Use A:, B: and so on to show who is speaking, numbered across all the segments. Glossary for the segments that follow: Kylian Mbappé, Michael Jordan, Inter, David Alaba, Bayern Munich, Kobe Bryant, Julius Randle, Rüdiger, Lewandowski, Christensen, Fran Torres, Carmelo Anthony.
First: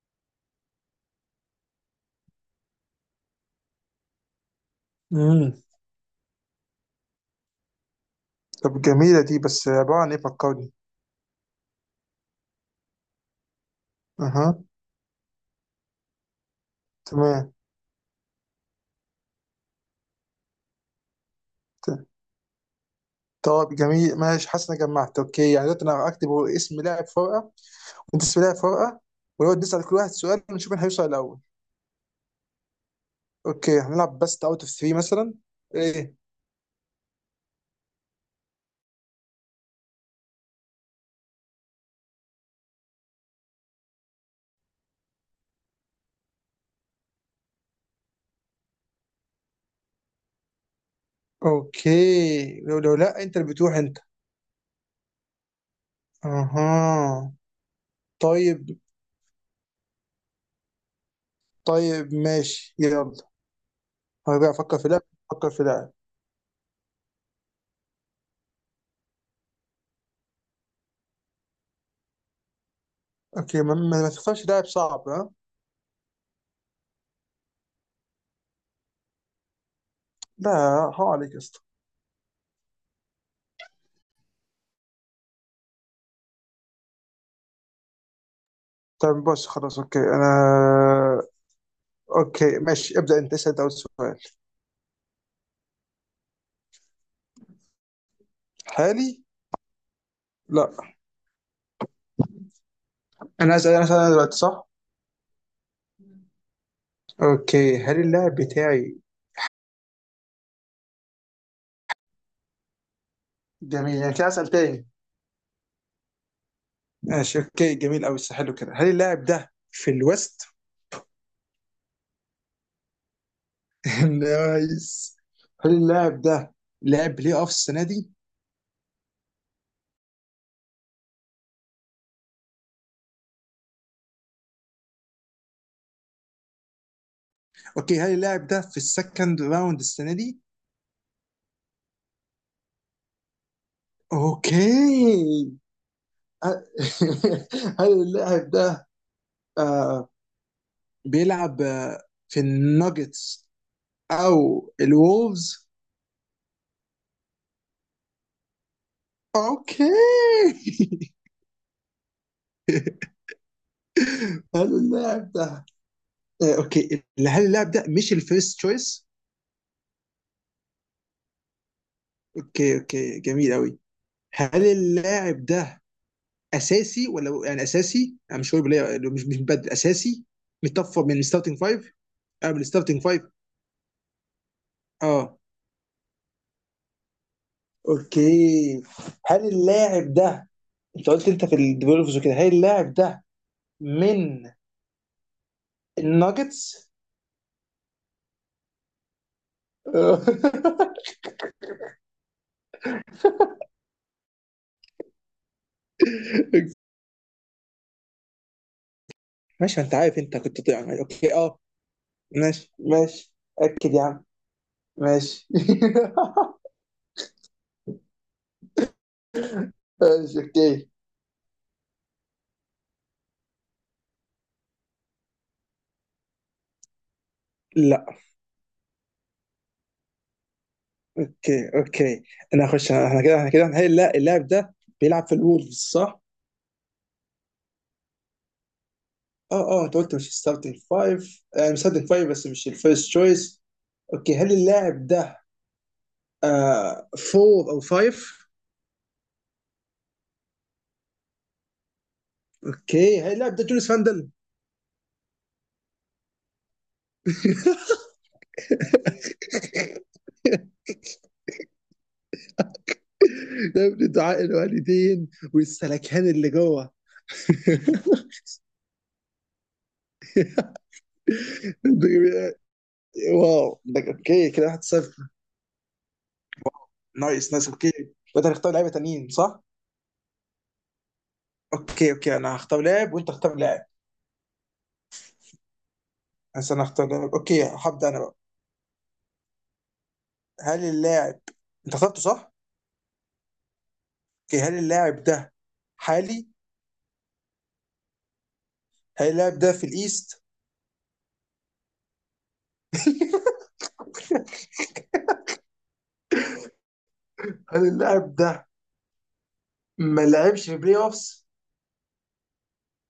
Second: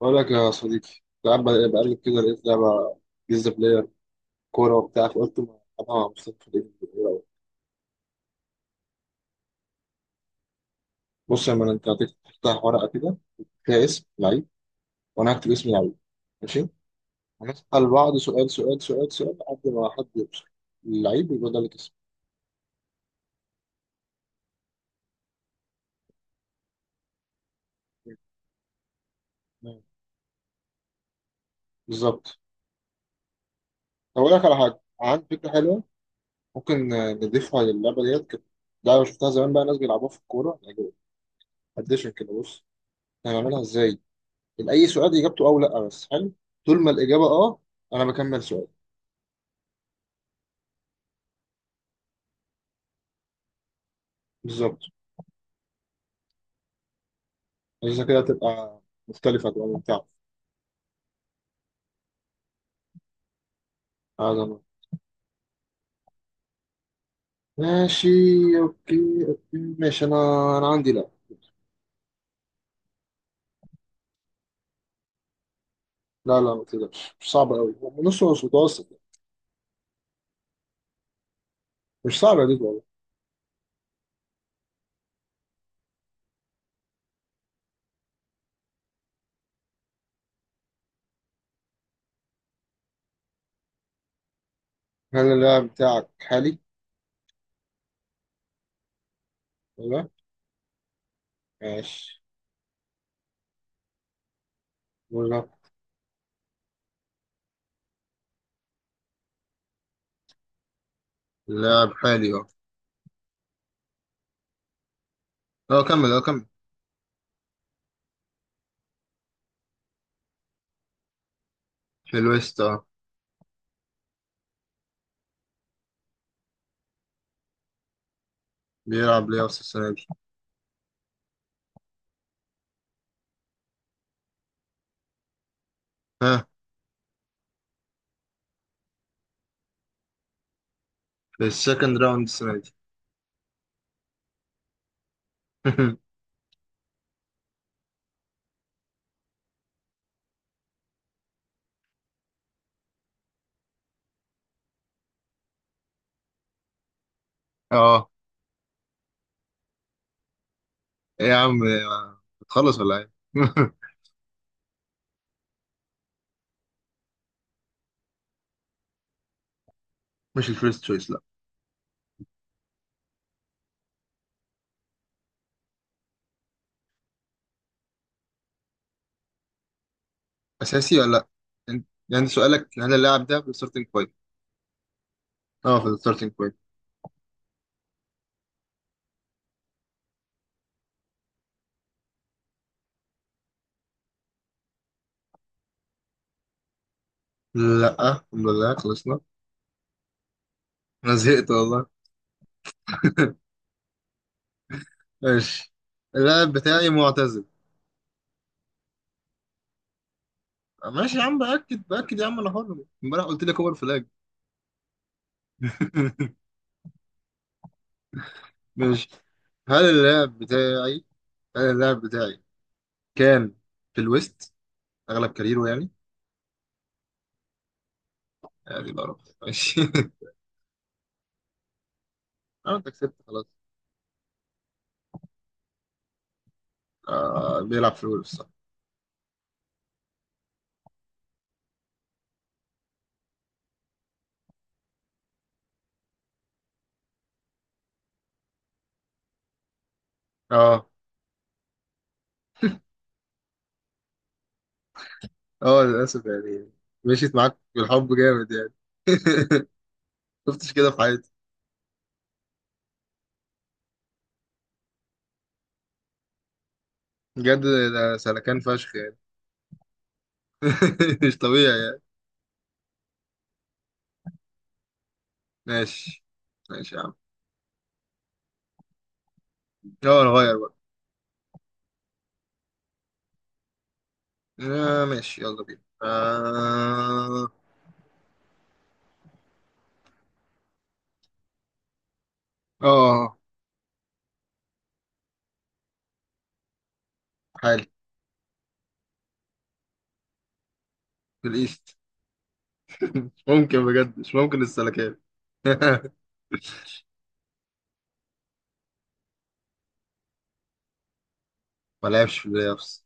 A: بقول لك يا صديقي، كنت قاعد بقلب كده لقيت لعبة جيزة بلاير، كورة وبتاع، فقلت
B: امم
A: ما أنا مصطفى في الإيد الكورة.
B: طب جميلة دي بس عبارة عن ايه فكرني.
A: بص يا مان، أنت هتفتح ورقة كده فيها اسم لعيب،
B: اها،
A: وأنا هكتب اسم لعيب، ماشي.
B: تمام.
A: هنسأل بعض سؤال سؤال سؤال سؤال لحد ما حد يوصل اللعيب، يبقى ده اللي كسب.
B: ت- طب جميل، ماشي، حاسس اني جمعت. اوكي، يعني دلوقتي انا هكتب هو اسم لاعب فرقة، وانت اسم لاعب فرقة، ونقعد
A: تمام،
B: نسأل كل واحد سؤال ونشوف مين هيوصل الأول.
A: بالظبط.
B: اوكي هنلعب
A: هقول لك
B: بست
A: على
B: اوت اوف
A: حاجة،
B: 3
A: عندي
B: مثلا.
A: فكرة حلوة،
B: ايه،
A: ممكن نضيفها للعبة ديت كده. لعبة شفتها زمان بقى، ناس بيلعبوها في الكورة يعني، أديشن كده. بص هنعملها إزاي: اي سؤال اجابته او لا بس حلو، طول ما الاجابه اه، انا بكمل سؤال.
B: اوكي، لو لو لا انت اللي بتروح انت.
A: بالظبط،
B: اها،
A: عشان كده
B: طيب.
A: تبقى مختلفه، تبقى ممتعه.
B: طيب ماشي يلا. هرجع
A: هذا.
B: افكر في لاعب، افكر في لاعب.
A: ماشي. اوكي، اوكي، ماشي، انا عندي. لا،
B: اوكي ما تختارش لاعب صعب ها.
A: لا، لا، ما تقدرش، مش صعبه قوي، نص نص، متوسط يعني.
B: لا حرام عليك يا اسطى.
A: مش صعبه دي والله.
B: طب بص خلاص، اوكي انا. اوكي ماشي، ابدا انت اسال ده أول سؤال.
A: هل اللاعب بتاعك حالي
B: حالي،
A: ولا؟
B: لا.
A: ماشي،
B: انا اسال، انا اسال، أنا دلوقتي صح؟
A: ولا.
B: اوكي هل اللاعب بتاعي.
A: اللاعب حالي اه.
B: جميل، يعني كده اسال تاني.
A: اه كمل، اه كمل.
B: ماشي اوكي، جميل قوي، حلو كده. هل اللاعب ده في الويست؟
A: في الويست اه.
B: نايس. هل اللاعب ده لعب بلاي اوف السنه دي؟
A: بيلعب ليه اصلا السنه دي؟ ها.
B: اوكي هل اللاعب ده في السكند راوند السنه دي؟
A: في السكند راوند السنه دي.
B: اوكي، ه- هل اللاعب ده، آه، بيلعب، آه، في الناجتس او الولفز؟
A: اه.
B: اوكي
A: إيه يا عم؟ بتخلص ولا ايه؟
B: حلو اللاعب ده، آه، اوكي هل اللاعب ده مش الفيرست تشويس؟
A: مش الفيرست تشويس، لا.
B: اوكي اوكي، جميل قوي. هل اللاعب ده اساسي ولا، يعني اساسي انا مش هقول ليه، مش مبدل اساسي،
A: اساسي ولا
B: من
A: لا.
B: الستارتنج
A: أنت-
B: فايف؟
A: يعني
B: اه من
A: سؤالك هل
B: الستارتنج فايف،
A: اللاعب ده في الستارتنج بوينت؟
B: اه.
A: اه، في الستارتنج بوينت.
B: اوكي هل اللاعب ده، انت قلت انت في الديفلوبرز وكده، هل اللاعب ده من الناجتس؟
A: لا، الحمد لله خلصنا. انا زهقت والله. ماشي. اللاعب بتاعي معتزل.
B: ماشي، ما انت عارف انت كنت طيب، يعني
A: ماشي يا
B: اوكي
A: عم،
B: اه.
A: باكد باكد يا عم، انا
B: ماشي
A: حر. امبارح
B: ماشي.
A: قلت لك اوفر
B: اكد يا
A: فلاج.
B: عم. ماشي.
A: ماشي. هل
B: ماشي
A: اللاعب
B: اوكي.
A: بتاعي هل اللاعب بتاعي كان في الويست اغلب كاريره يعني
B: لا
A: يعني بقى رب. ماشي.
B: اوكي اوكي، انا
A: اه
B: هخش
A: انت كسبت
B: احنا كده، احنا
A: خلاص.
B: كده هنحل. لا اللاعب ده بيلعب في الولفز صح؟
A: آه بيلعب في الويست صح.
B: اه اه، انت قلت مش ستارتنج فايف، يعني ستارتنج فايف بس مش الفيرست تشويس. اوكي هل اللاعب ده، آه، فور او فايف؟
A: اه،
B: اوكي هل اللاعب ده جوليس فاندل؟
A: اه، للأسف يعني. مشيت معاك بالحب جامد يعني. شفتش كده في حياتي
B: ده ابن دعاء الوالدين والسلكان اللي جوه.
A: بجد. ده سلكان فشخ يعني. مش طبيعي يعني.
B: واو، ده اوكي كده 1-0.
A: ماشي، ماشي يا عم.
B: نايس نايس اوكي. وانت هتختار لعيبه تانيين صح؟
A: اه نغير بقى.
B: اوكي اوكي، انا هختار لاعب وانت هختار لاعب.
A: آه ماشي، يلا بينا.
B: بس انا هختار لاعب.
A: اه،
B: اوكي هبدا انا بقى. هل اللاعب انت اخترته صح؟
A: اه، آه،
B: اوكي هل اللاعب ده حالي؟
A: حالي.
B: هل اللاعب ده في الايست؟
A: في الإيست. مش ممكن بجد، مش ممكن السلكان.
B: هل اللاعب ده ما لعبش في بلاي اوفس؟
A: ما لعبش في البلاي أوفس.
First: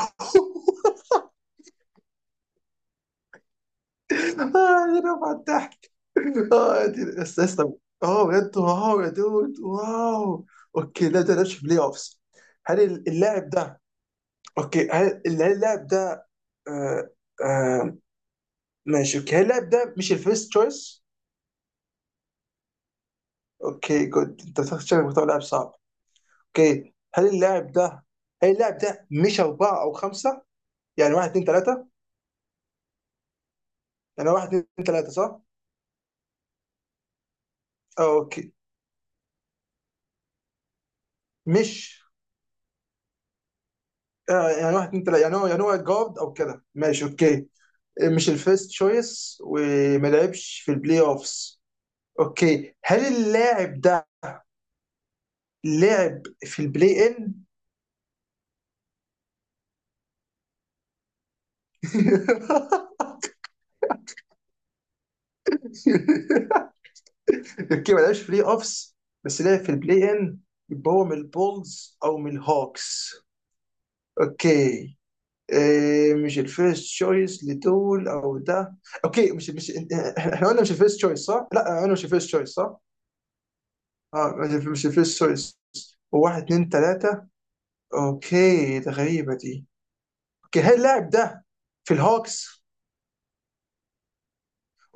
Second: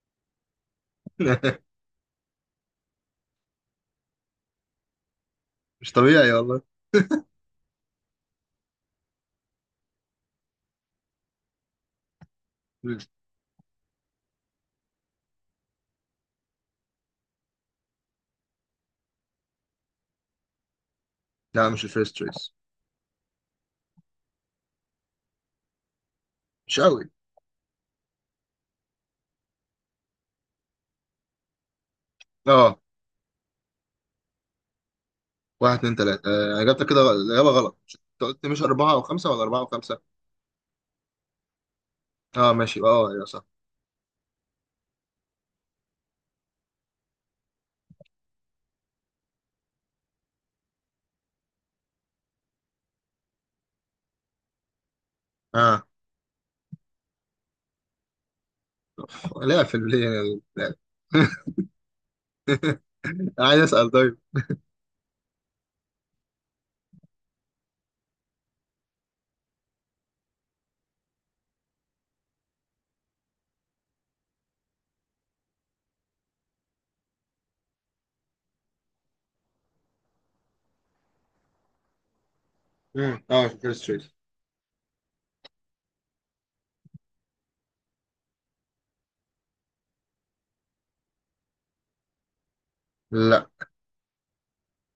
B: اه يا رفع الضحك.
A: مش طبيعي والله.
B: اه بس لسه. اه بجد، واو يا دود واو. اوكي لا ده لعبش بلاي اوفس. هل اللاعب ده، اوكي هل اللاعب ده، آه، آه، ماشي اوكي، هل اللاعب ده مش الفيرست تشويس؟
A: لا مش الفيرست تشويس.
B: اوكي جود، انت بتاخد شكلك بتاخد لاعب صعب.
A: مش
B: اوكي
A: قوي.
B: هل اللاعب ده، هل اللاعب ده مش أربعة أو خمسة؟ يعني واحد اتنين تلاتة؟
A: اه،
B: يعني واحد اتنين تلاتة صح؟
A: واحد اتنين تلاتة. آه، اجابتك كده الإجابة غلط،
B: آه
A: انت قلت
B: اوكي،
A: مش أربعة أو خمسة ولا أربعة وخمسة؟
B: مش،
A: اه ماشي، اه يا صح.
B: آه يعني واحد اتنين تلاتة، يعني هو، يعني هو جارد أو كده، ماشي اوكي. آه، مش الفيرست تشويس وما لعبش في البلاي اوفس. اوكي هل اللاعب ده
A: اه.
B: لعب في البلاي ان؟
A: لا، في البلاي لا. عايز اسال طيب.
B: تركيا ما لعبش في بلاي اوفس بس لعب في البلاي ان، يبقى هو من البولز او من الهوكس. اوكي إيه، مش الفيرست تشويس لدول او ده. اوكي مش، احنا قلنا مش الفيرست تشويس صح؟ لا قلنا مش الفيرست تشويس صح؟
A: مم. اه، فكرة ستريت.
B: اه مش الفيرست تشويس، واحد اتنين تلاتة. اوكي ده غريبة دي. اوكي هل اللاعب ده في الهوكس؟
A: لا،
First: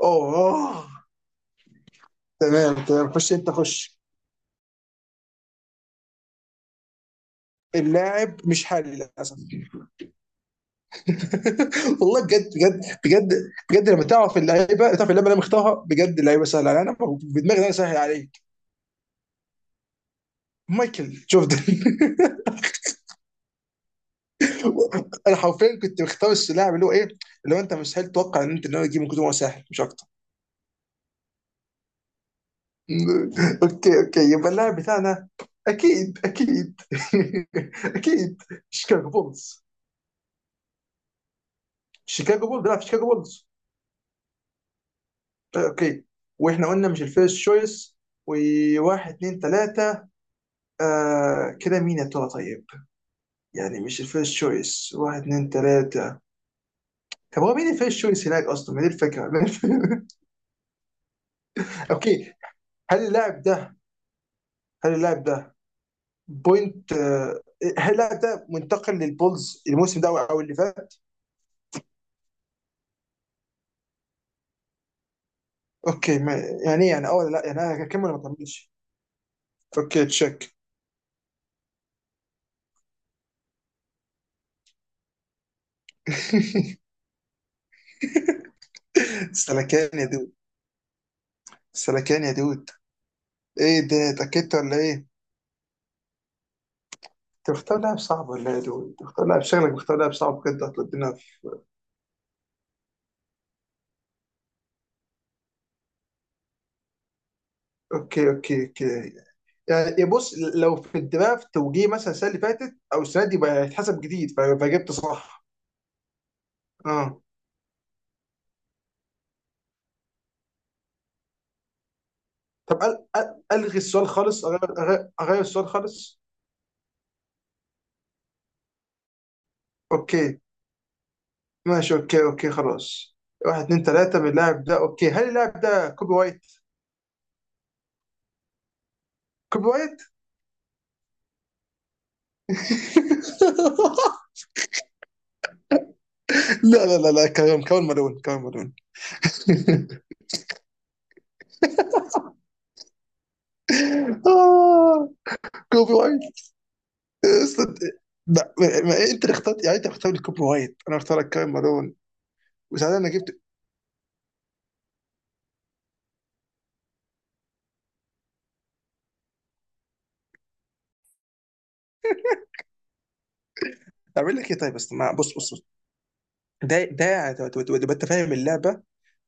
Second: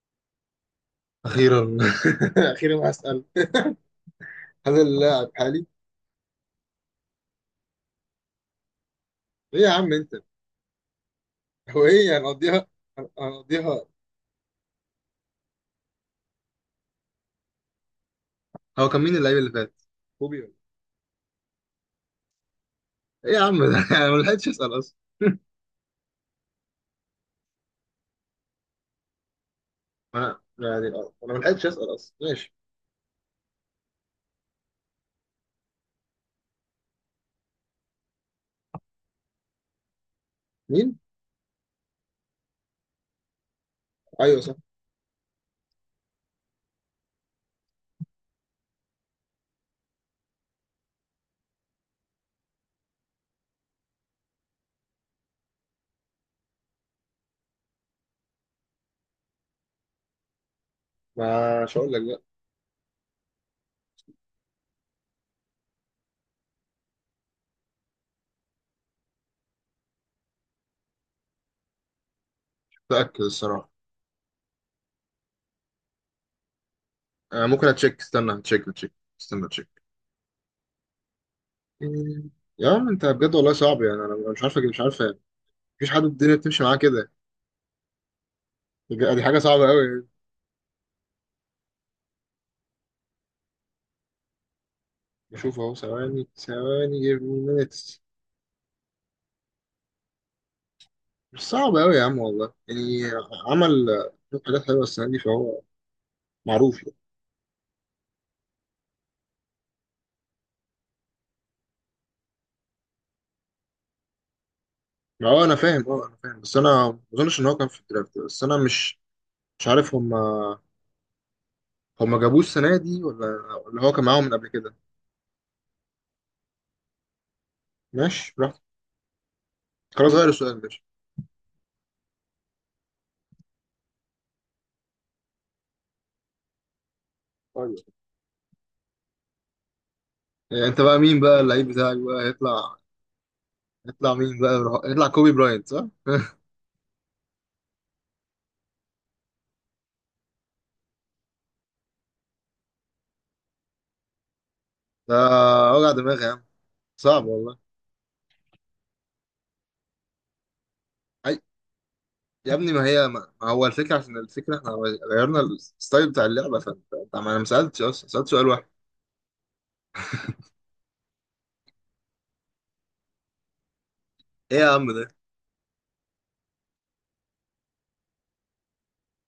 B: اوه أوه.
A: اخيرا.
B: تمام
A: اخيرا
B: تمام،
A: هسأل:
B: خش انت خش.
A: هل اللاعب حالي؟
B: اللاعب مش حالي للاسف.
A: ايه يا عم انت؟ هو ايه،
B: والله بجد
A: هنقضيها؟
B: بجد بجد.
A: هنقضيها.
B: بجد لما تعرف اللعيبه، تعرف اللعيبه اللي انا مختارها، بجد اللعيبه سهله عليا انا، في دماجي انا سهل عليك.
A: هو كان مين اللعيب اللي فات، كوبي ولا؟
B: مايكل جوردن.
A: ايه يا عم ده؟ انا ما لحقتش اسال اصلا.
B: انا حرفيا كنت مختار اللاعب اللي هو ايه، اللي هو انت مستحيل تتوقع ان انت ان هو يجيب من كتر ما هو سهل مش اكتر.
A: ما يعني اه، انا ما لحقتش اسال اصلا، ماشي.
B: اوكي اوكي، يبقى اللاعب بتاعنا، اكيد اكيد. اكيد شيكاغو بولز.
A: مين؟
B: شيكاغو بولز بيلعب في شيكاغو بولز.
A: ايوه صح.
B: اوكي، واحنا قلنا مش الفيرست شويس، وواحد اتنين تلاته. آه كده مين يا ترى طيب؟ يعني مش الفيرست تشويس، واحد اتنين تلاتة. طب هو مين الفيرست تشويس هناك أصلا، ما دي الفكرة.
A: ما مش هقول لك بقى.
B: أوكي هل اللاعب ده، هل اللاعب ده بوينت، آه، هل اللاعب ده منتقل للبولز الموسم ده أو اللي فات؟
A: متاكد الصراحه.
B: أوكي، ما يعني إيه، يعني أه ولا لا،
A: آه
B: يعني
A: ممكن
B: أنا
A: اتشيك،
B: هكمل ولا ما
A: استنى اتشيك،
B: أكملش؟
A: اتشيك، استنى اتشيك.
B: أوكي تشيك.
A: مم. يا عم انت بجد والله صعب يعني، انا مش عارف، مش عارف. مفيش حد في الدنيا بتمشي معاه كده بجد. دي حاجه صعبه قوي
B: سلكان يا
A: يعني.
B: دود، سلكان يا دود. إيه ده، اتأكدت ولا إيه؟
A: بشوف اهو، ثواني ثواني، give me
B: أنت مختار لاعب
A: minutes.
B: صعب ولا إيه يا دود؟ أنت مختار لاعب، شغلك مختار لاعب صعب بجد، هتودينا في.
A: مش صعب قوي يا عم والله يعني. عمل شوية حاجات حلوه السنه دي، فهو معروف يعني.
B: أوكي أوكي أوكي. يعني بص، لو في الدرافت توجيه مثلا السنه اللي فاتت او السنه دي بقى هيتحسب جديد، فجبت
A: ما
B: صح.
A: هو انا فاهم، انا فاهم، بس انا ما
B: اه
A: اظنش ان هو كان في الدرافت، بس انا مش عارف. هم جابوه السنه
B: طب أل
A: دي،
B: أل
A: ولا
B: الغي
A: ولا هو كان
B: السؤال
A: معاهم من
B: خالص،
A: قبل كده؟
B: أغير السؤال خالص.
A: ماشي، براحتك. خلاص غير
B: اوكي
A: السؤال، ماشي.
B: ماشي، اوكي اوكي خلاص. واحد اتنين تلاته من اللاعب ده. اوكي هل اللاعب ده كوبي وايت؟
A: طيب.
B: كوبي وايت؟
A: إيه، انت بقى مين بقى اللعيب بتاعك بقى هيطلع؟ هيطلع مين بقى؟ هيطلع كوبي براينت صح؟
B: لا لا لا لا، كمان كمان مالون، كمان مالون. آه،
A: ده وجع
B: كوبي
A: دماغ يا
B: وايت.
A: عم، صعب والله.
B: أصلاً- لا انت اللي اخترت، يعني انت اللي اخترت كوبي وايت، انا اخترت
A: أي
B: كمان مالون.
A: يا ابني، ما
B: وساعتها انا
A: هي ما
B: جبت.
A: ما هو الفكرة، عشان الفكرة احنا غيرنا الستايل بتاع اللعبة، ما انا ما سألتش اصلا، سألت سؤال واحد.
B: طب اقول لك ايه
A: ايه يا
B: طيب، بس
A: عم ده؟
B: ما بص بص بص، ده تبقى انت فاهم اللعبه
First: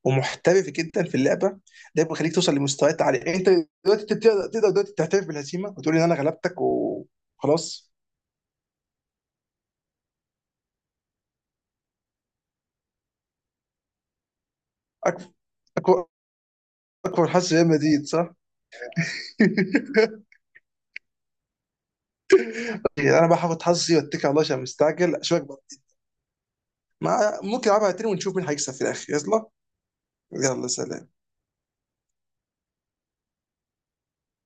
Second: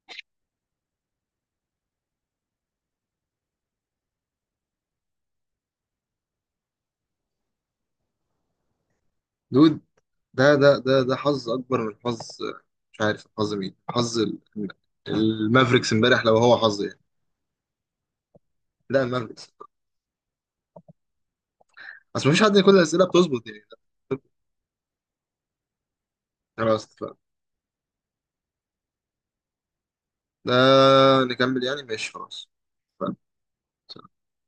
B: ومحترف جدا في اللعبه، ده بيخليك توصل لمستويات عاليه. انت دلوقتي تقدر دلوقتي تعترف بالهزيمه وتقول ان انا غلبتك وخلاص.
A: دود، ده حظ اكبر من حظ. مش عارف حظ مين، حظ
B: اكبر،
A: المافريكس
B: اكبر،
A: امبارح لو هو حظ يعني.
B: اكبر حظ ريال مدريد صح؟
A: لا، المافريكس. اصل مفيش حد كل الأسئلة
B: انا بقى
A: بتظبط
B: هاخد
A: يعني.
B: حظي واتكل على الله عشان مستعجل اشوفك بقى.
A: خلاص اتفقنا.
B: ما ممكن العبها تاني ونشوف مين هيكسب في الاخر، يلا.
A: ده
B: يلا سلام.
A: نكمل يعني، ماشي، خلاص. اتفقنا.